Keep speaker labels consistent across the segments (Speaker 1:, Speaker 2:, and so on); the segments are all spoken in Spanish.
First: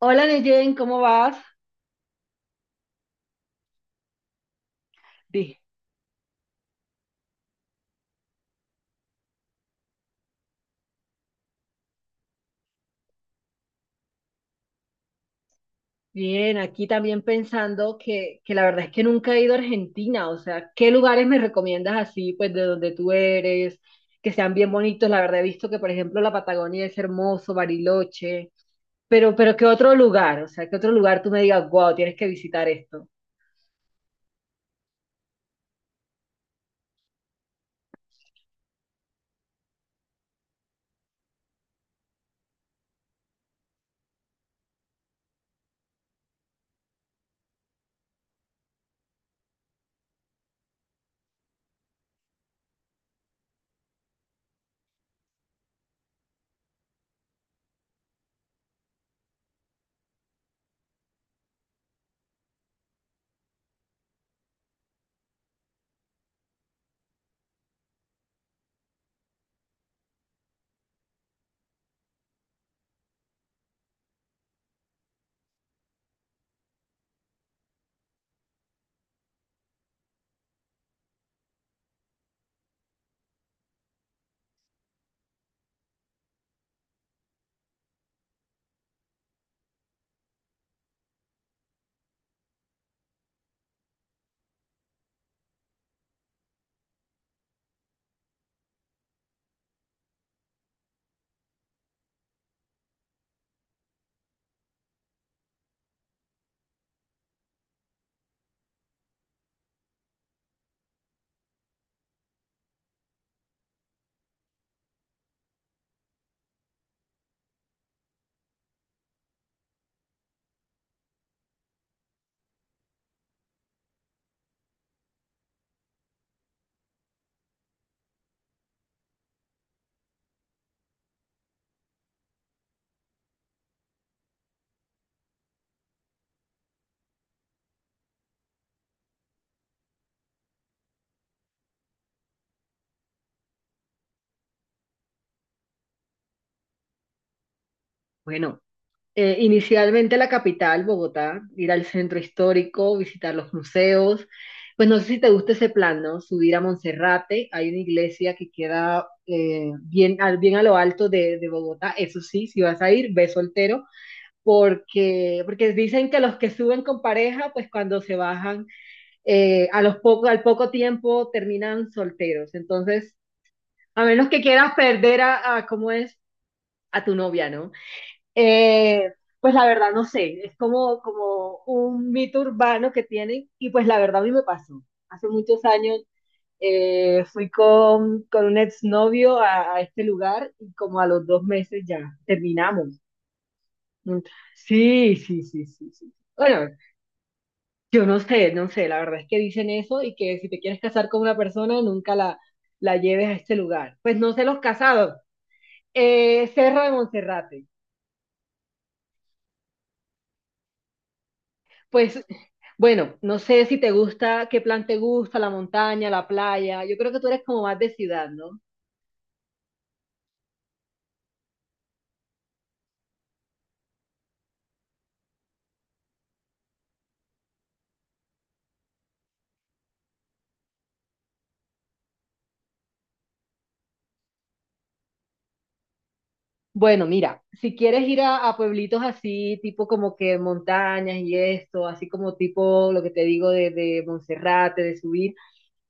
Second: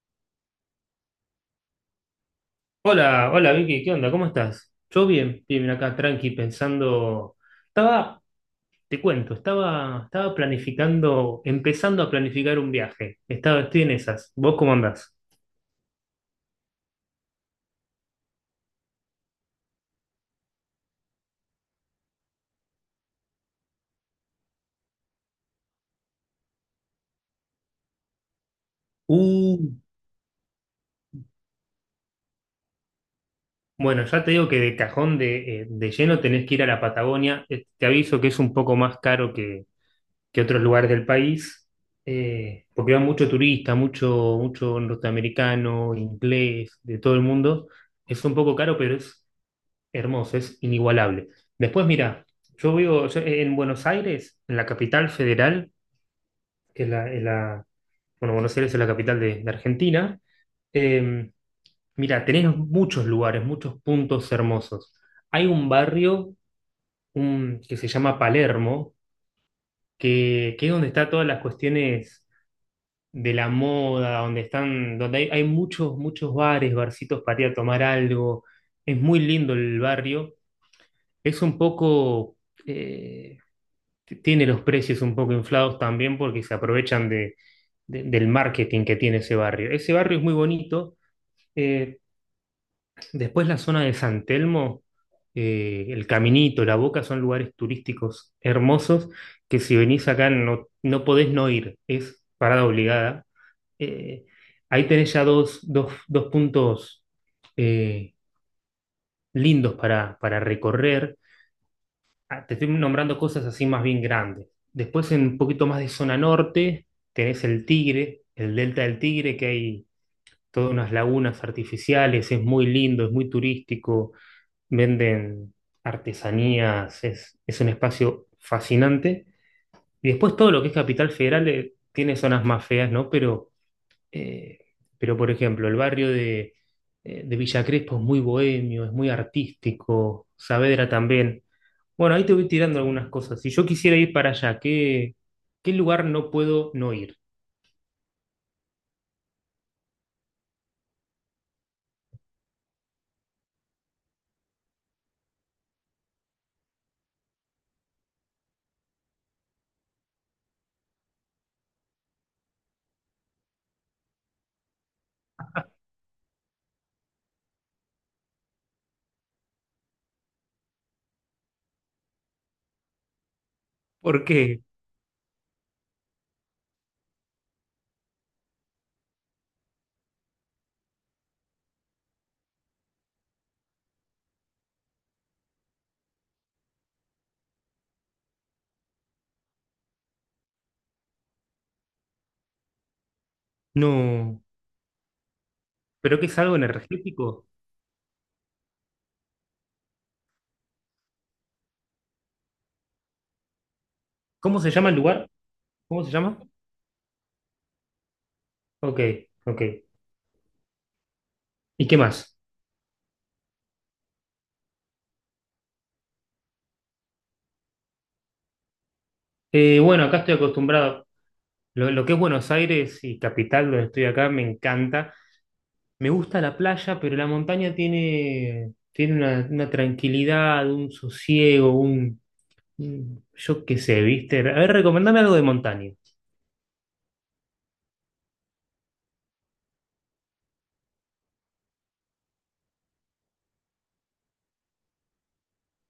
Speaker 1: Hola Neyen, ¿cómo vas?
Speaker 2: Hola, hola Vicky, ¿qué onda? ¿Cómo estás? Yo bien,
Speaker 1: Bi-
Speaker 2: bien acá, tranqui, pensando. Estaba, te cuento, estaba planificando, empezando a planificar un viaje. Estaba, estoy en esas. ¿Vos cómo andás?
Speaker 1: Bien, aquí también pensando que la verdad es que nunca he ido a Argentina, o sea, ¿qué lugares me recomiendas así, pues de donde tú eres, que sean bien bonitos? La verdad he visto que, por ejemplo, la Patagonia es hermoso, Bariloche, pero
Speaker 2: Uh,
Speaker 1: ¿qué otro lugar? O sea, ¿qué otro lugar tú me digas, wow, tienes que visitar esto?
Speaker 2: bueno, ya te digo que de cajón de lleno tenés que ir a la Patagonia. Te aviso que es un poco más caro que otros lugares del país, porque va mucho turista, mucho, mucho norteamericano, inglés, de todo el mundo. Es un poco caro, pero es hermoso, es inigualable. Después, mira, yo vivo yo en Buenos Aires, en la capital federal, que bueno, Buenos Aires es la capital de Argentina. Eh, Mira, tenés muchos lugares, muchos puntos hermosos. Hay un barrio que se llama Palermo, que es donde están todas las cuestiones de la moda, donde están, donde hay muchos, muchos bares, barcitos para ir a tomar algo. Es muy lindo el barrio. Es un poco eh, tiene los precios un poco inflados también porque se aprovechan del marketing que tiene ese barrio. Ese barrio es muy bonito. Eh, Después, la zona de San Telmo, el Caminito, La Boca son lugares turísticos hermosos que si venís acá no, no podés no ir, es parada obligada. Eh, Ahí tenés ya dos dos puntos eh, lindos para recorrer. Ah, te estoy nombrando cosas así más bien grandes. Después, en un poquito más de zona norte, tenés el Tigre, el Delta del Tigre, que hay todas unas lagunas artificiales, es muy lindo, es muy turístico, venden artesanías, es un espacio fascinante. Y después, todo lo que es Capital Federal, tiene zonas más feas, ¿no? Eh, pero, por ejemplo, el barrio de Villa Crespo es muy bohemio, es muy artístico, Saavedra también. Bueno, ahí te voy tirando algunas cosas. Si yo quisiera ir para allá, ¿qué, qué lugar no puedo no ir?
Speaker 1: Bueno. Inicialmente la capital, Bogotá, ir al centro histórico, visitar los museos. Pues no sé si te gusta ese plan, ¿no? Subir a Monserrate, hay una iglesia que queda bien, al, bien a lo alto de Bogotá, eso sí, si vas a ir, ve soltero, porque dicen que los que suben con pareja, pues cuando se bajan, a los poco, al poco tiempo terminan solteros. Entonces, a
Speaker 2: ¿Por
Speaker 1: menos que
Speaker 2: qué?
Speaker 1: quieras perder a ¿cómo es? A tu novia, ¿no? Eh, pues la verdad no sé, es como, como un mito urbano que tienen y pues la verdad a mí me pasó. Hace muchos años fui con un exnovio a este lugar y como a los 2 meses ya terminamos. Mm,
Speaker 2: No.
Speaker 1: sí, sí, sí, sí, sí.
Speaker 2: ¿Pero qué es algo
Speaker 1: Bueno,
Speaker 2: energético?
Speaker 1: yo no sé, no sé, la verdad es que dicen eso y que si te quieres casar con una persona nunca la lleves a este lugar. Pues no sé los
Speaker 2: ¿Cómo se llama el
Speaker 1: casados.
Speaker 2: lugar? ¿Cómo se llama?
Speaker 1: Serra de Monserrate.
Speaker 2: Ok, ok. ¿Y qué
Speaker 1: Pues,
Speaker 2: más?
Speaker 1: bueno, no sé si te gusta, qué plan te gusta, la montaña, la playa. Yo creo que tú eres como más de ciudad, ¿no?
Speaker 2: Bueno, acá estoy acostumbrado. Lo que es Buenos Aires y capital, donde estoy acá, me encanta. Me gusta la playa, pero la montaña tiene, tiene una tranquilidad, un sosiego, un yo qué sé, ¿viste? A ver, recomendame algo de montaña.
Speaker 1: Bueno, mira, si quieres ir a pueblitos así, tipo como que montañas y esto, así como tipo lo que te digo de Monserrate, de subir,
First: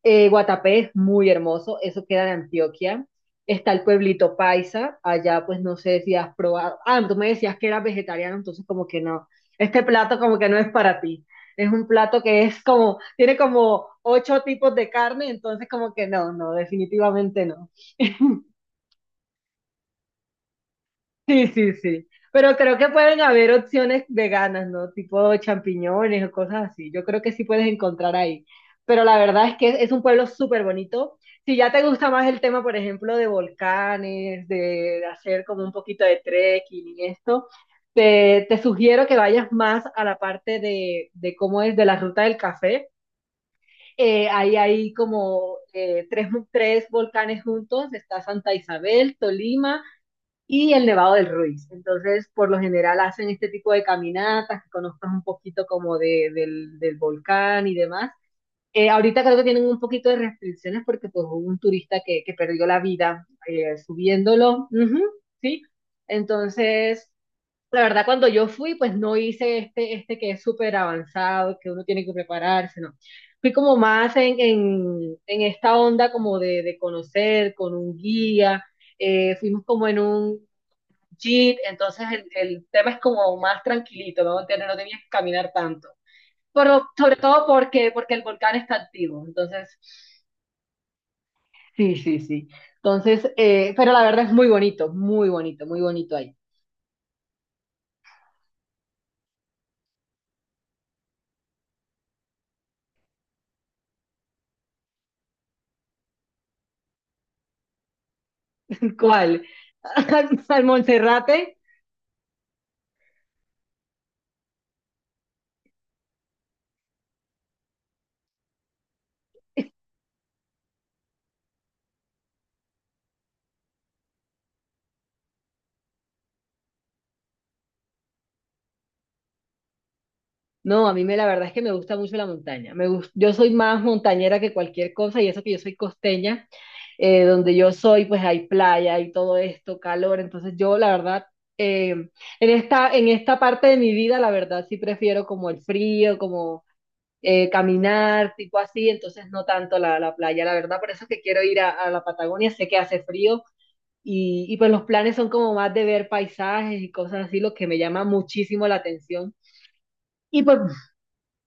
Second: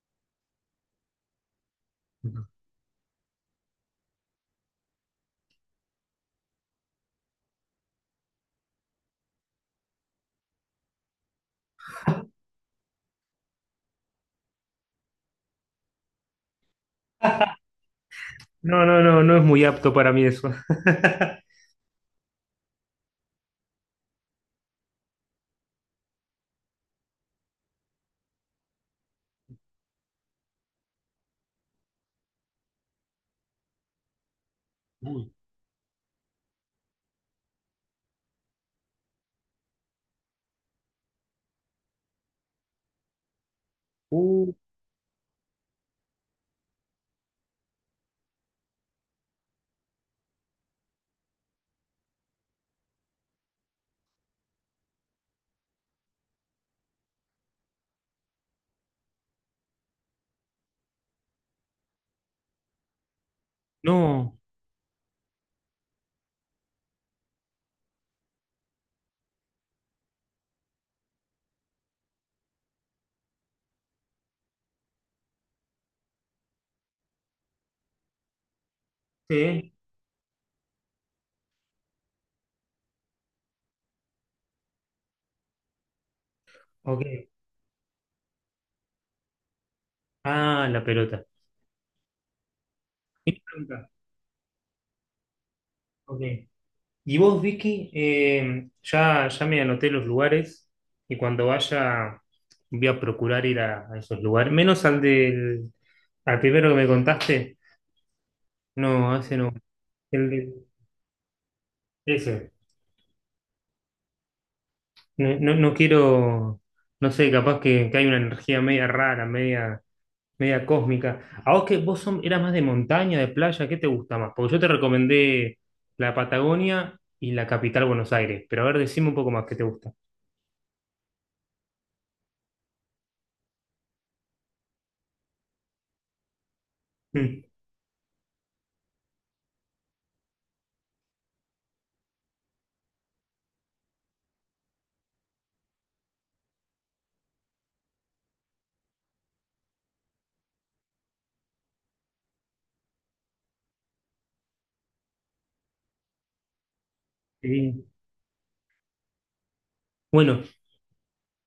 Speaker 1: eh, Guatapé es muy hermoso, eso queda en Antioquia. Está el pueblito Paisa, allá pues no sé si has probado. Ah, tú me decías que eras vegetariano, entonces como que no. Este plato como que no es para ti. Es un plato que es como, tiene como ocho tipos de carne, entonces como que no, no, definitivamente no.
Speaker 2: No, no, no, no es muy apto para mí eso.
Speaker 1: Sí, sí, sí. Pero creo que pueden haber opciones veganas, ¿no? Tipo champiñones o cosas así. Yo creo que sí puedes encontrar ahí. Pero la verdad es que es un pueblo súper bonito. Si ya te gusta más el tema, por ejemplo, de volcanes, de
Speaker 2: Uy.
Speaker 1: hacer como un poquito de trekking y esto, te sugiero que vayas más a la parte de cómo es de la ruta del café.
Speaker 2: Uh,
Speaker 1: Ahí hay como tres volcanes juntos. Está Santa Isabel, Tolima y el Nevado del Ruiz. Entonces, por lo general hacen este tipo de caminatas, que conozcas un poquito como de, del, del volcán y demás. Ahorita creo que tienen un poquito de restricciones porque pues, hubo un turista que perdió la vida
Speaker 2: no.
Speaker 1: subiéndolo, ujú, ¿sí? Entonces, la verdad, cuando yo fui, pues no hice este que es súper avanzado, que uno tiene que prepararse, ¿no? Fui como más en esta onda como de conocer con un guía, fuimos
Speaker 2: Sí.
Speaker 1: como en un, jeep, entonces el tema es como más tranquilito, ¿no? Entonces, no tenías que caminar tanto. Pero sobre
Speaker 2: Ok.
Speaker 1: todo porque el volcán está activo, entonces...
Speaker 2: Ah, la pelota.
Speaker 1: Sí, sí, sí. Entonces,
Speaker 2: Pregunta.
Speaker 1: pero la verdad es muy bonito, muy bonito, muy bonito
Speaker 2: Ok.
Speaker 1: ahí.
Speaker 2: Y vos, Vicky, ya, ya me anoté los lugares y cuando vaya voy a procurar ir a esos lugares, menos al al primero que me contaste. No, ese
Speaker 1: ¿Cuál?
Speaker 2: no. El
Speaker 1: Al
Speaker 2: de-
Speaker 1: Monserrate.
Speaker 2: ese. No, no, no quiero, no sé, capaz que hay una energía media rara, media, media cósmica. ¿A vos que vos son, eras más de montaña, de playa? ¿Qué te gusta más? Porque yo te recomendé la Patagonia y la capital Buenos Aires, pero a ver, decime un poco más qué te gusta.
Speaker 1: No, a mí me, la verdad es que me gusta mucho la montaña. Yo soy más montañera que cualquier cosa y eso que yo soy costeña,
Speaker 2: Mm,
Speaker 1: donde yo soy pues hay playa y todo esto, calor. Entonces yo la verdad, eh, en esta parte de mi vida la verdad sí prefiero como el frío, como caminar, tipo así. Entonces no tanto la playa, la verdad. Por eso es que quiero ir a la Patagonia, sé que hace frío. Y pues los planes son como más de ver paisajes y cosas así, lo que me
Speaker 2: sí.
Speaker 1: llama muchísimo la atención. Y
Speaker 2: Bueno,
Speaker 1: pues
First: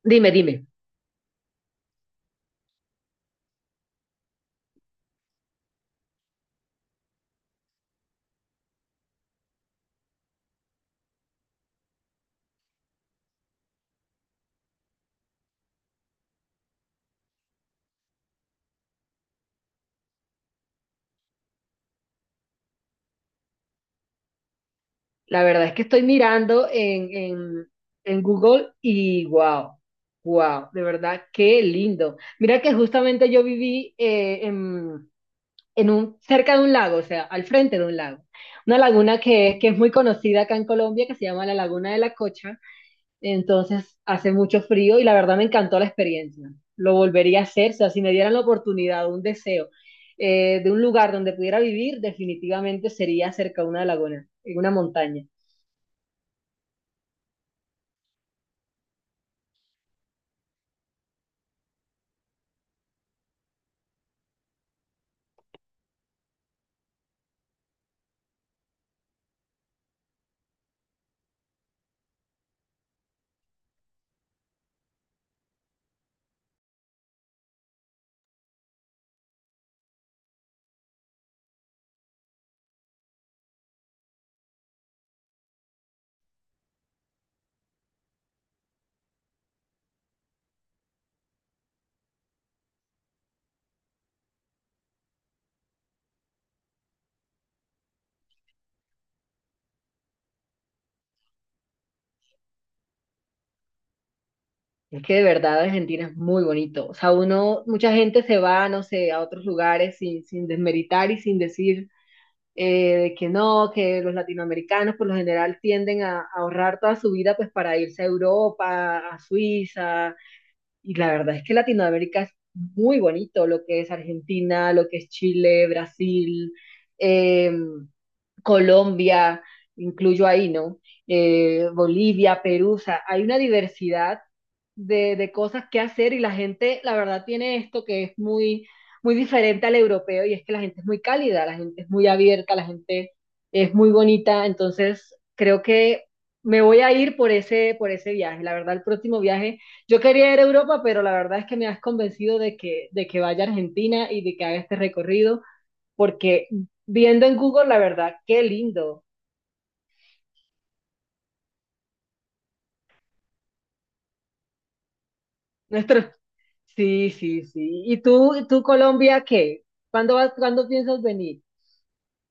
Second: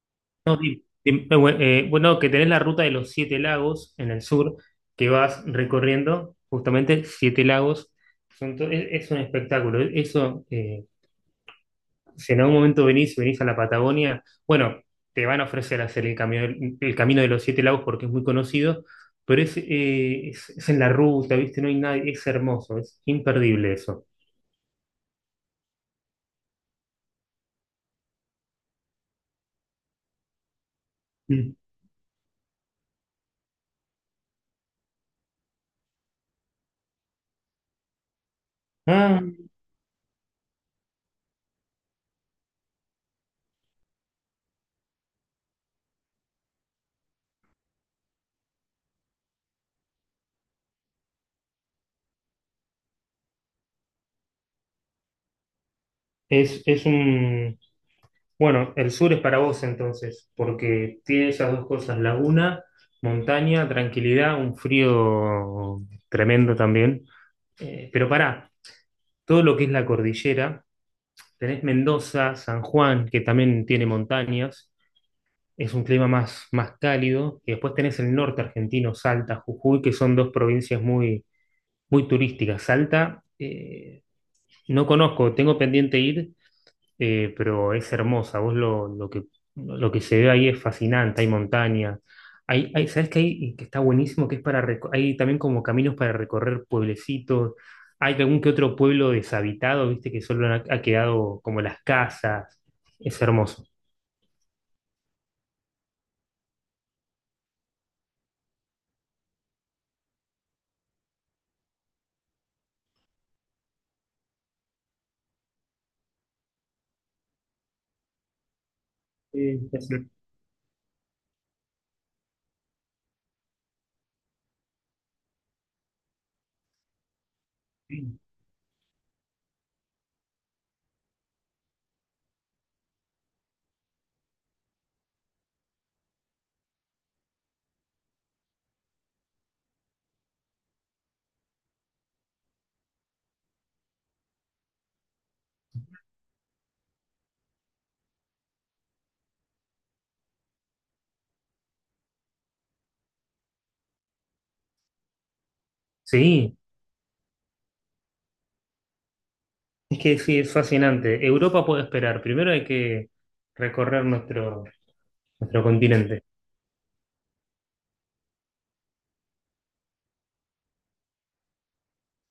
Speaker 1: dime, dime.
Speaker 2: bueno, que tenés la ruta de los siete lagos en el sur, que vas recorriendo justamente siete lagos. Es un espectáculo. Eso si en algún momento venís, venís a la Patagonia, bueno, te van a ofrecer hacer el camino de los Siete Lagos porque es muy conocido, pero es en la ruta, ¿viste? No hay nadie, es hermoso, es imperdible eso.
Speaker 1: La verdad es que estoy mirando en Google y wow, wow, de verdad,
Speaker 2: Mm.
Speaker 1: qué lindo. Mira que justamente yo viví en un, cerca de un lago, o sea, al frente de un lago. Una laguna
Speaker 2: Ah,
Speaker 1: que es muy conocida acá en Colombia, que se llama la Laguna de la Cocha. Entonces hace mucho frío y la verdad me encantó la experiencia. Lo volvería a hacer, o sea, si me dieran la oportunidad, un deseo de un lugar donde pudiera vivir, definitivamente sería cerca de una laguna, en una montaña.
Speaker 2: es un... Bueno, el sur es para vos entonces, porque tiene esas dos cosas, laguna, montaña, tranquilidad, un frío tremendo también. Pero pará, todo lo que es la cordillera, tenés Mendoza, San Juan, que también tiene montañas, es un clima más, más cálido. Y después tenés el norte argentino, Salta, Jujuy, que son dos provincias muy, muy turísticas. Salta, no conozco, tengo pendiente ir, pero es hermosa. Vos lo que se ve ahí es fascinante, hay montañas. Hay, ¿sabés qué hay? Y que está buenísimo, que es para hay también como caminos para recorrer pueblecitos. Hay algún que otro pueblo deshabitado, viste, que solo ha, ha quedado como las casas. Es hermoso.
Speaker 1: Es que de verdad Argentina es muy bonito. O sea, uno, mucha gente se va, no sé, a otros lugares sin desmeritar y sin decir de que no, que los latinoamericanos por lo general tienden a ahorrar toda su vida pues para irse a Europa, a
Speaker 2: Sí,
Speaker 1: Suiza. Y la verdad es que Latinoamérica es muy bonito, lo que es Argentina, lo que es Chile, Brasil, eh, Colombia, incluyo ahí, ¿no? Bolivia, Perú, o sea, hay una diversidad de cosas que hacer y la gente, la verdad, tiene esto que es muy, muy diferente al europeo y es que la gente es muy cálida, la gente es muy abierta, la gente es muy bonita, entonces creo que me voy a ir por ese viaje. La verdad, el próximo viaje, yo quería ir a Europa, pero la verdad es que me has convencido de que vaya a Argentina y de que haga este recorrido, porque
Speaker 2: sí,
Speaker 1: viendo en Google, la verdad, qué lindo.
Speaker 2: es que sí, es fascinante. Europa puede esperar. Primero hay que recorrer nuestro, nuestro
Speaker 1: Nuestro...
Speaker 2: continente.
Speaker 1: Sí, sí, sí. ¿Y tú Colombia, qué? ¿Cuándo vas, cuándo piensas venir?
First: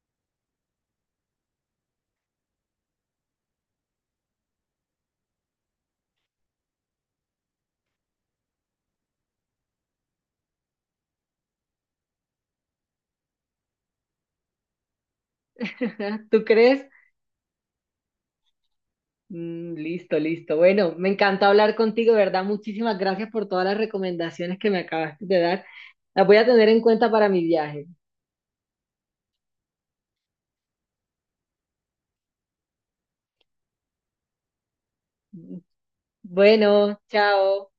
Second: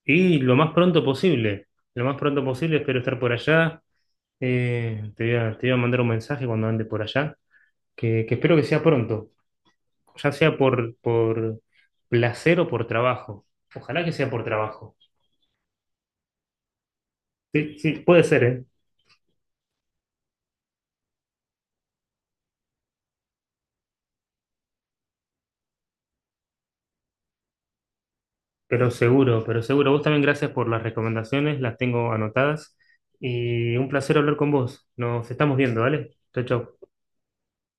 Speaker 2: Y lo más pronto posible. Lo más pronto posible, espero estar por allá. Te voy a, te voy a mandar un mensaje cuando ande por allá, que espero que sea pronto, ya sea por placer o por trabajo. Ojalá que sea por trabajo.
Speaker 1: ¿Tú crees?
Speaker 2: Sí, sí, puede ser, ¿eh?
Speaker 1: Mm, listo, listo. Bueno, me encantó hablar contigo, ¿verdad? Muchísimas gracias por todas las recomendaciones que me acabaste de dar. Las voy a tener en cuenta para mi viaje.
Speaker 2: Pero seguro, pero seguro. Vos también, gracias por las recomendaciones, las tengo anotadas. Y un placer hablar con vos. Nos estamos viendo, ¿vale? Chau, chau.
Speaker 1: Bueno, chao.